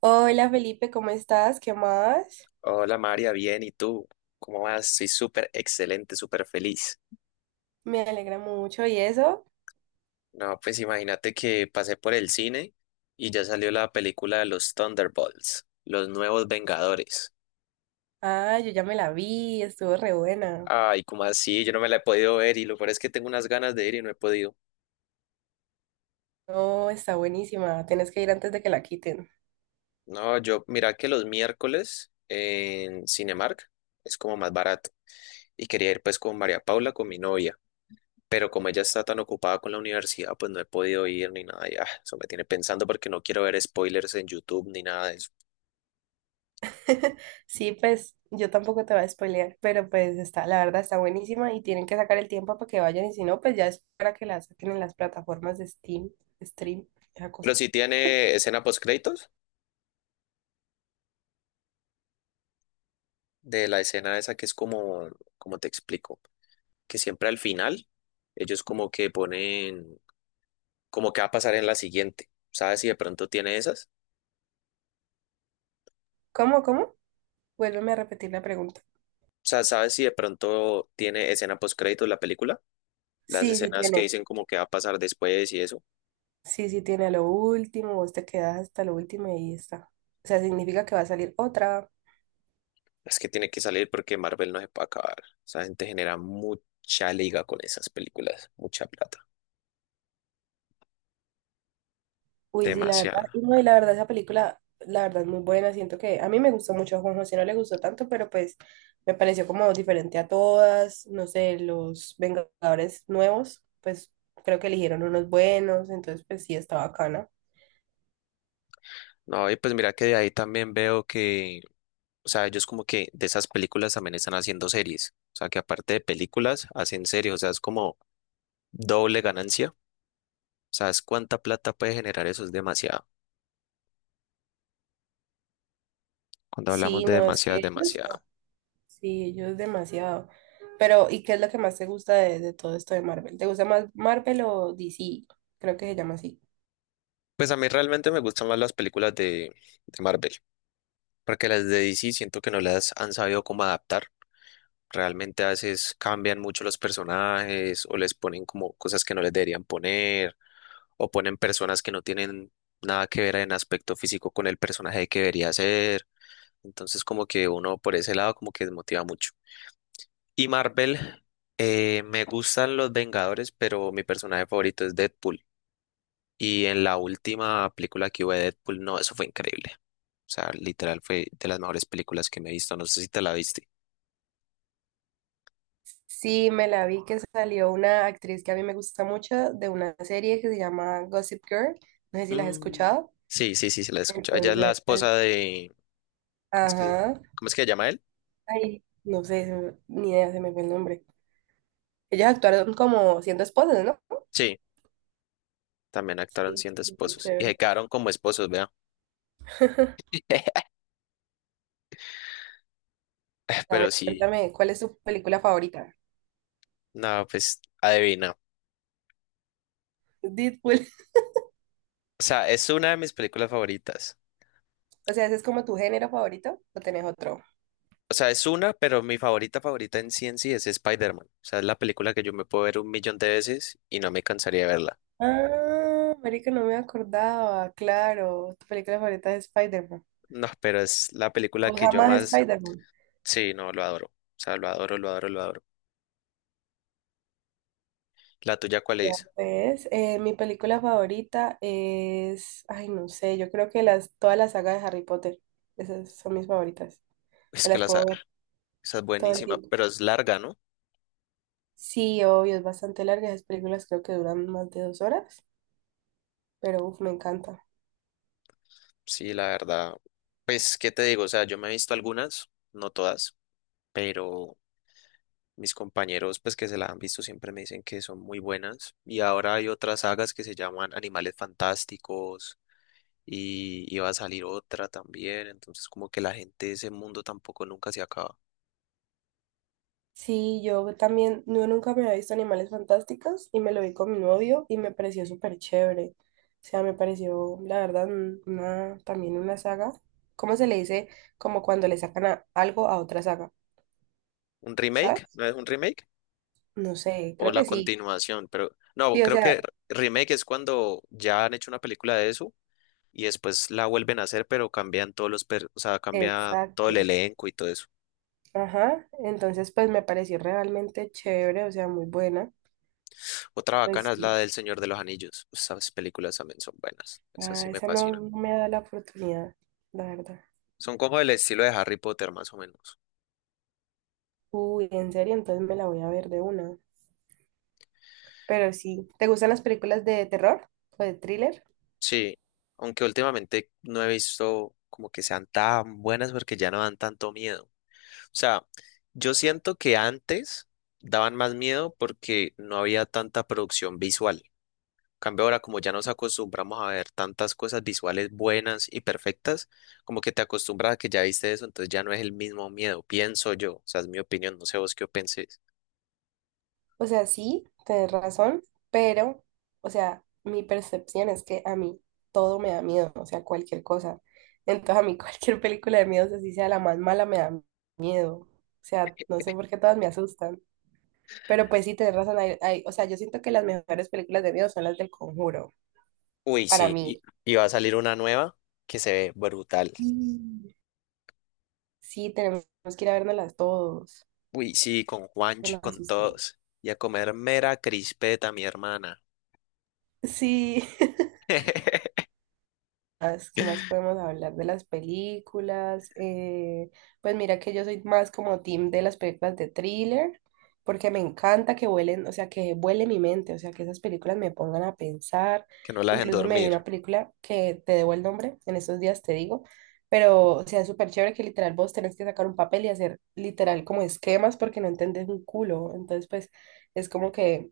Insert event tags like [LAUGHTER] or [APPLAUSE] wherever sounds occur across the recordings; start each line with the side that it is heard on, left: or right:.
right: Hola Felipe, ¿cómo estás? ¿Qué más?
left: Hola María, bien, ¿y tú? ¿Cómo vas? Soy súper excelente, súper feliz.
right: Me alegra mucho. ¿Y eso?
left: No, pues imagínate que pasé por el cine y ya salió la película de los Thunderbolts, los nuevos Vengadores.
right: Ah, yo ya me la vi, estuvo re buena.
left: Ay, ¿cómo así? Yo no me la he podido ver y lo peor es que tengo unas ganas de ir y no he podido.
right: No, está buenísima. Tienes que ir antes de que la quiten.
left: No, yo, mira que los miércoles en Cinemark es como más barato y quería ir pues con María Paula, con mi novia. Pero como ella está tan ocupada con la universidad, pues no he podido ir ni nada. Ya, eso me tiene pensando porque no quiero ver spoilers en YouTube ni nada de eso.
right: [LAUGHS] Sí, pues yo tampoco te voy a spoilear, pero pues está, la verdad está buenísima y tienen que sacar el tiempo para que vayan y si no, pues ya es para que la saquen en las plataformas de Steam, Stream, esa cosa.
left: Pero sí tiene escena post créditos de la escena esa que es como, como te explico, que siempre al final ellos como que ponen como que va a pasar en la siguiente. ¿Sabes si de pronto tiene esas?
right: ¿Cómo, cómo? Vuélveme a repetir la pregunta.
left: O sea, ¿sabes si de pronto tiene escena post créditos la película? Las
right: Sí, sí,
left: escenas que
right: tiene.
left: dicen como que va a pasar después y eso.
right: Sí, sí tiene a lo último, vos te quedas hasta lo último y ahí está. O sea, significa que va a salir otra.
left: Es que tiene que salir porque Marvel no se puede acabar. Esa gente genera mucha liga con esas películas, mucha plata,
right: Uy, sí, la [LAUGHS] verdad. Y
left: demasiada.
right: no, y la verdad, esa película, la verdad, es muy buena. Siento que a mí me gustó mucho, a Juan José no le gustó tanto, pero pues me pareció como diferente a todas. No sé, los Vengadores nuevos, pues creo que eligieron unos buenos, entonces pues sí, está bacana.
left: No, y pues mira que de ahí también veo que, o sea, ellos como que de esas películas también están haciendo series. O sea, que aparte de películas, hacen series. O sea, es como doble ganancia. ¿Sabes cuánta plata puede generar eso? Es demasiado. Cuando hablamos
right: Sí,
left: de
right: no, es
left: demasiado,
right: que
left: es
right: ellos.
left: demasiado.
right: Sí, ellos demasiado. Pero, ¿y qué es lo que más te gusta de todo esto de Marvel? ¿Te gusta más Marvel o DC? Creo que se llama así.
left: Pues a mí realmente me gustan más las películas de Marvel, porque las de DC siento que no las han sabido cómo adaptar. Realmente a veces cambian mucho los personajes o les ponen como cosas que no les deberían poner o ponen personas que no tienen nada que ver en aspecto físico con el personaje que debería ser. Entonces como que uno por ese lado como que desmotiva mucho. Y Marvel, me gustan los Vengadores, pero mi personaje favorito es Deadpool. Y en la última película que hubo de Deadpool, no, eso fue increíble. O sea, literal fue de las mejores películas que me he visto. No sé si te la viste.
right: Sí, me la vi que salió una actriz que a mí me gusta mucho de una serie que se llama Gossip Girl. No sé si la has
left: Mm,
right: escuchado.
left: sí, sí, sí, se la he escuchado. Ella es la
right: Entonces,
left: esposa de... ¿Cómo es
right: ajá.
left: cómo es que se llama él?
right: Ay, no sé, ni idea, se me fue el nombre. Ellas actuaron como siendo esposas, ¿no?
left: Sí, también actuaron
right: Sí,
left: siendo
right: súper
left: esposos. Y se
right: chévere.
left: quedaron como esposos, vea.
right: [LAUGHS]
left: [LAUGHS]
right: A
left: Pero
right: ver,
left: sí,
right: cuéntame, ¿cuál es tu película favorita?
left: no, pues adivina.
right: Deadpool. [LAUGHS]
left: O sea, es una de mis películas favoritas.
right: O sea, ¿ese es como tu género favorito o tenés otro?
left: O sea, es una, pero mi favorita favorita en sí es Spider-Man. O sea, es la película que yo me puedo ver un millón de veces y no me cansaría de verla.
right: Ah, marica, no me acordaba, claro. Tu película favorita es Spider-Man.
left: No, pero es la película
right: ¿Vos
left: que yo
right: jamás
left: más...
right: Spider-Man?
left: Sí, no, lo adoro. O sea, lo adoro, lo adoro, lo adoro. ¿La tuya cuál
right: Ya
left: es?
right: ves, mi película favorita es, ay, no sé, yo creo que toda la saga de Harry Potter, esas son mis favoritas. Me
left: Es que
right: las
left: la sa-
right: puedo ver
left: esa es
right: todo el
left: buenísima,
right: tiempo.
left: pero es larga, ¿no?
right: Sí, obvio, es bastante larga, esas películas creo que duran más de 2 horas, pero uf, me encanta.
left: Sí, la verdad. Pues, ¿qué te digo? O sea, yo me he visto algunas, no todas, pero mis compañeros, pues que se la han visto, siempre me dicen que son muy buenas. Y ahora hay otras sagas que se llaman Animales Fantásticos y iba a salir otra también. Entonces, como que la gente de ese mundo tampoco nunca se acaba.
right: Sí, yo también, yo nunca me había visto Animales Fantásticos y me lo vi con mi novio y me pareció súper chévere. O sea, me pareció, la verdad, también una saga. ¿Cómo se le dice? Como cuando le sacan algo a otra saga,
left: ¿Un remake?
right: ¿sabes?
left: ¿No es un remake?
right: No sé,
left: ¿O
right: creo
left: la
right: que sí.
left: continuación? Pero no,
right: Sí, o
left: creo que
right: sea,
left: remake es cuando ya han hecho una película de eso y después la vuelven a hacer, pero cambian todos los, per- o sea, cambia todo
right: exacto.
left: el elenco y todo eso.
right: Ajá, entonces pues me pareció realmente chévere, o sea, muy buena.
left: Otra bacana
right: Pues
left: es la
right: sí,
left: del Señor de los Anillos. Esas películas también son buenas. Esas sí
right: ah,
left: me
right: esa no,
left: fascinan.
right: no me da la oportunidad, la verdad.
left: Son como el estilo de Harry Potter, más o menos.
right: Uy, en serio, entonces me la voy a ver de una. Pero sí, ¿te gustan las películas de terror o de thriller?
left: Sí, aunque últimamente no he visto como que sean tan buenas porque ya no dan tanto miedo. O sea, yo siento que antes daban más miedo porque no había tanta producción visual. Cambio ahora, como ya nos acostumbramos a ver tantas cosas visuales buenas y perfectas, como que te acostumbras a que ya viste eso, entonces ya no es el mismo miedo, pienso yo, o sea, es mi opinión, no sé vos qué penséis.
right: O sea, sí, tienes razón, pero, o sea, mi percepción es que a mí todo me da miedo, o sea, cualquier cosa. Entonces, a mí [LAUGHS] cualquier película de miedo, así sea la más mala, me da miedo. O sea, no sé por qué todas me asustan. Pero pues sí, tienes razón. O sea, yo siento que las mejores películas de miedo son las del Conjuro,
left: Uy,
right: para
left: sí, y,
right: mí.
left: y va a salir una nueva que se ve brutal.
right: Y sí, tenemos que ir a vernoslas todos.
left: Uy, sí, con
right: Que
left: Juanchi,
right: nos
left: con
right: asusten.
left: todos. Y a comer mera crispeta, mi hermana.
right: Sí. [LAUGHS]
left: [LAUGHS]
right: ¿más? ¿Qué más podemos hablar de las películas? Pues mira que yo soy más como team de las películas de thriller, porque me encanta que vuelen, o sea, que vuele mi mente, o sea, que esas películas me pongan a pensar.
left: Que no la dejen
right: Incluso me vi
left: dormir.
right: una película que te debo el nombre, en estos días te digo, pero o sea, es súper chévere que literal vos tenés que sacar un papel y hacer literal como esquemas porque no entendés un culo. Entonces, pues es como que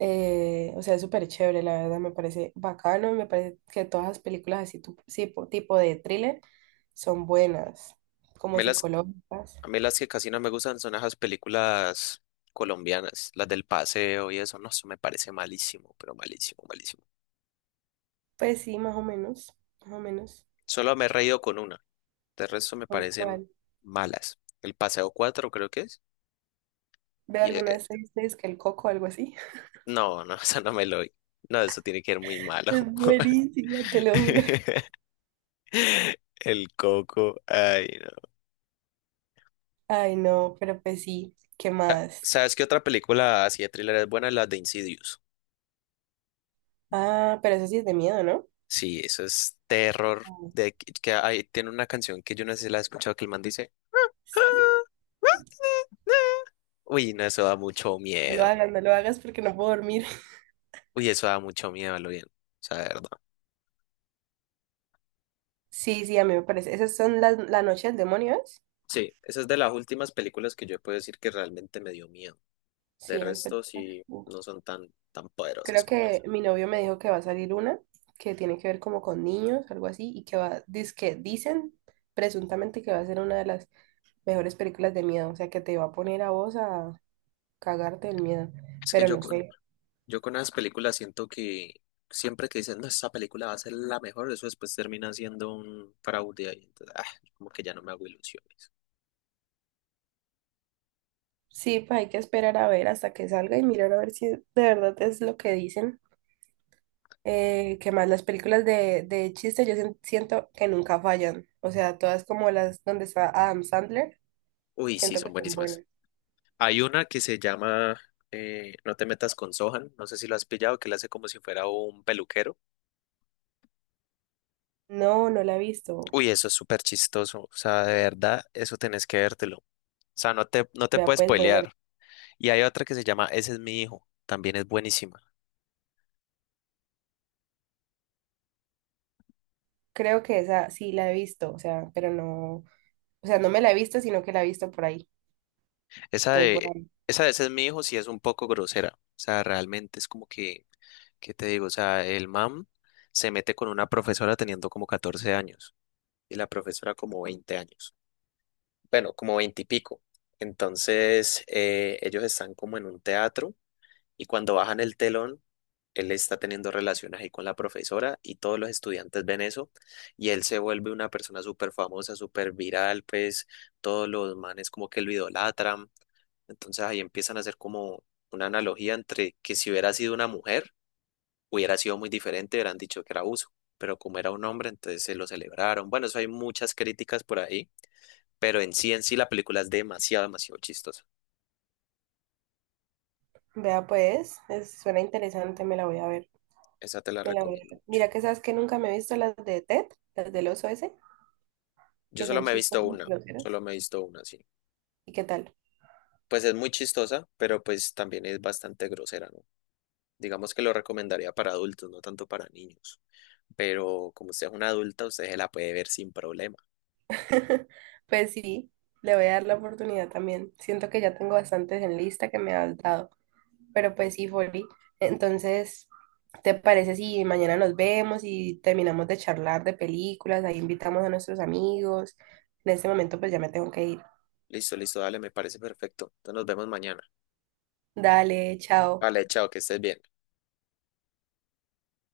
right: o sea, es súper chévere, la verdad, me parece bacano y me parece que todas las películas así tipo de thriller son buenas,
left: A
right: como
left: mí
right: psicológicas.
left: a mí las que casi no me gustan son esas películas colombianas, las del paseo y eso, no, eso me parece malísimo, pero malísimo, malísimo.
right: Pues sí, más o menos.
left: Solo me he reído con una. De resto me
right: ¿Con
left: parecen
right: cuál?
left: malas. El paseo 4, creo que es.
right: ¿Ve
left: Y,
right: alguna de seis veces que el coco o algo así? [LAUGHS]
left: no, [LAUGHS] eso no me lo vi. No, eso tiene que ser muy malo.
right: Es buenísimo, te lo juro. [LAUGHS]
left: [LAUGHS] El coco. Ay, no.
right: Ay, no, pero pues sí, ¿qué
left: Ah,
right: más?
left: ¿sabes qué otra película así de thriller es buena? La de Insidious.
right: Ah, pero eso sí es de miedo, ¿no?
left: Sí, eso es terror.
right: Ay,
left: De que hay, tiene una canción que yo no sé si la he escuchado que el man dice. "Ah".
right: sí.
left: Uy, no, eso da mucho
right: No lo
left: miedo.
right: hagas, no lo hagas porque no puedo dormir.
left: Uy, eso da mucho miedo, a lo bien. O sea, de verdad.
right: [LAUGHS] Sí, sí, a mí me parece. Esas son las, la noche del demonio, ¿es?
left: Sí, esa es de las últimas películas que yo puedo decir que realmente me dio miedo.
right: Sí,
left: De
right: esas
left: resto,
right: películas.
left: sí, no son tan poderosas
right: Creo
left: como
right: que
left: esa.
right: mi novio me dijo que va a salir una que tiene que ver como con niños, algo así, y que va, que dicen presuntamente que va a ser una de las mejores películas de miedo, o sea, que te va a poner a vos a cagarte del miedo,
left: Es que
right: pero
left: yo
right: no sé.
left: yo con esas películas siento que siempre que dicen, no, esta película va a ser la mejor, eso después termina siendo un fraude ahí. Entonces, como que ya no me hago ilusiones.
right: Sí, pues hay que esperar a ver hasta que salga y mirar a ver si de verdad es lo que dicen. Qué más las películas de chiste yo siento que nunca fallan, o sea, todas como las donde está Adam Sandler,
left: Uy, sí,
right: siento
left: son
right: que son
left: buenísimas.
right: buenas.
left: Hay una que se llama No te metas con Sohan, no sé si lo has pillado, que le hace como si fuera un peluquero.
right: No, no la he visto.
left: Uy, eso es súper chistoso. O sea, de verdad, eso tenés que vértelo. O sea, no no te
right: Vea,
left: puedes
right: pues voy a ver.
left: spoilear. Y hay otra que se llama Ese es mi hijo, también es buenísima.
right: Creo que esa sí la he visto, o sea, pero no, o sea, no me la he visto, sino que la he visto por ahí.
left: Esa
right: Entonces, bueno,
left: de, esa de Ese es mi hijo sí es un poco grosera. O sea, realmente es como que, ¿qué te digo? O sea, el mam se mete con una profesora teniendo como 14 años y la profesora como 20 años. Bueno, como 20 y pico. Entonces, ellos están como en un teatro. Y cuando bajan el telón, él está teniendo relaciones ahí con la profesora y todos los estudiantes ven eso y él se vuelve una persona súper famosa, súper viral, pues todos los manes como que lo idolatran. Entonces ahí empiezan a hacer como una analogía entre que si hubiera sido una mujer, hubiera sido muy diferente, hubieran dicho que era abuso, pero como era un hombre, entonces se lo celebraron. Bueno, eso hay muchas críticas por ahí, pero en sí la película es demasiado, demasiado chistosa.
right: vea pues, suena interesante, me la voy a ver,
left: Esa te la
right: me la voy a
left: recomiendo.
right: ver. Mira que sabes que nunca me he visto las de Ted, las del oso ese,
left: Yo
right: que
left: solo
right: son
left: me he visto
right: chistosas
left: una,
right: y groseras.
left: Solo me he visto una, sí.
right: ¿Y qué tal?
left: Pues es muy chistosa, pero pues también es bastante grosera, ¿no? Digamos que lo recomendaría para adultos, no tanto para niños. Pero como usted es una adulta, usted se la puede ver sin problema.
right: [LAUGHS] Pues sí, le voy a dar la oportunidad también. Siento que ya tengo bastantes en lista que me has dado. Pero pues sí, Folly. Entonces, ¿te parece si mañana nos vemos y terminamos de charlar de películas? Ahí invitamos a nuestros amigos. En este momento, pues ya me tengo que ir.
left: Listo, listo, dale, me parece perfecto. Entonces nos vemos mañana.
right: Dale, chao.
left: Vale, chao, que estés bien.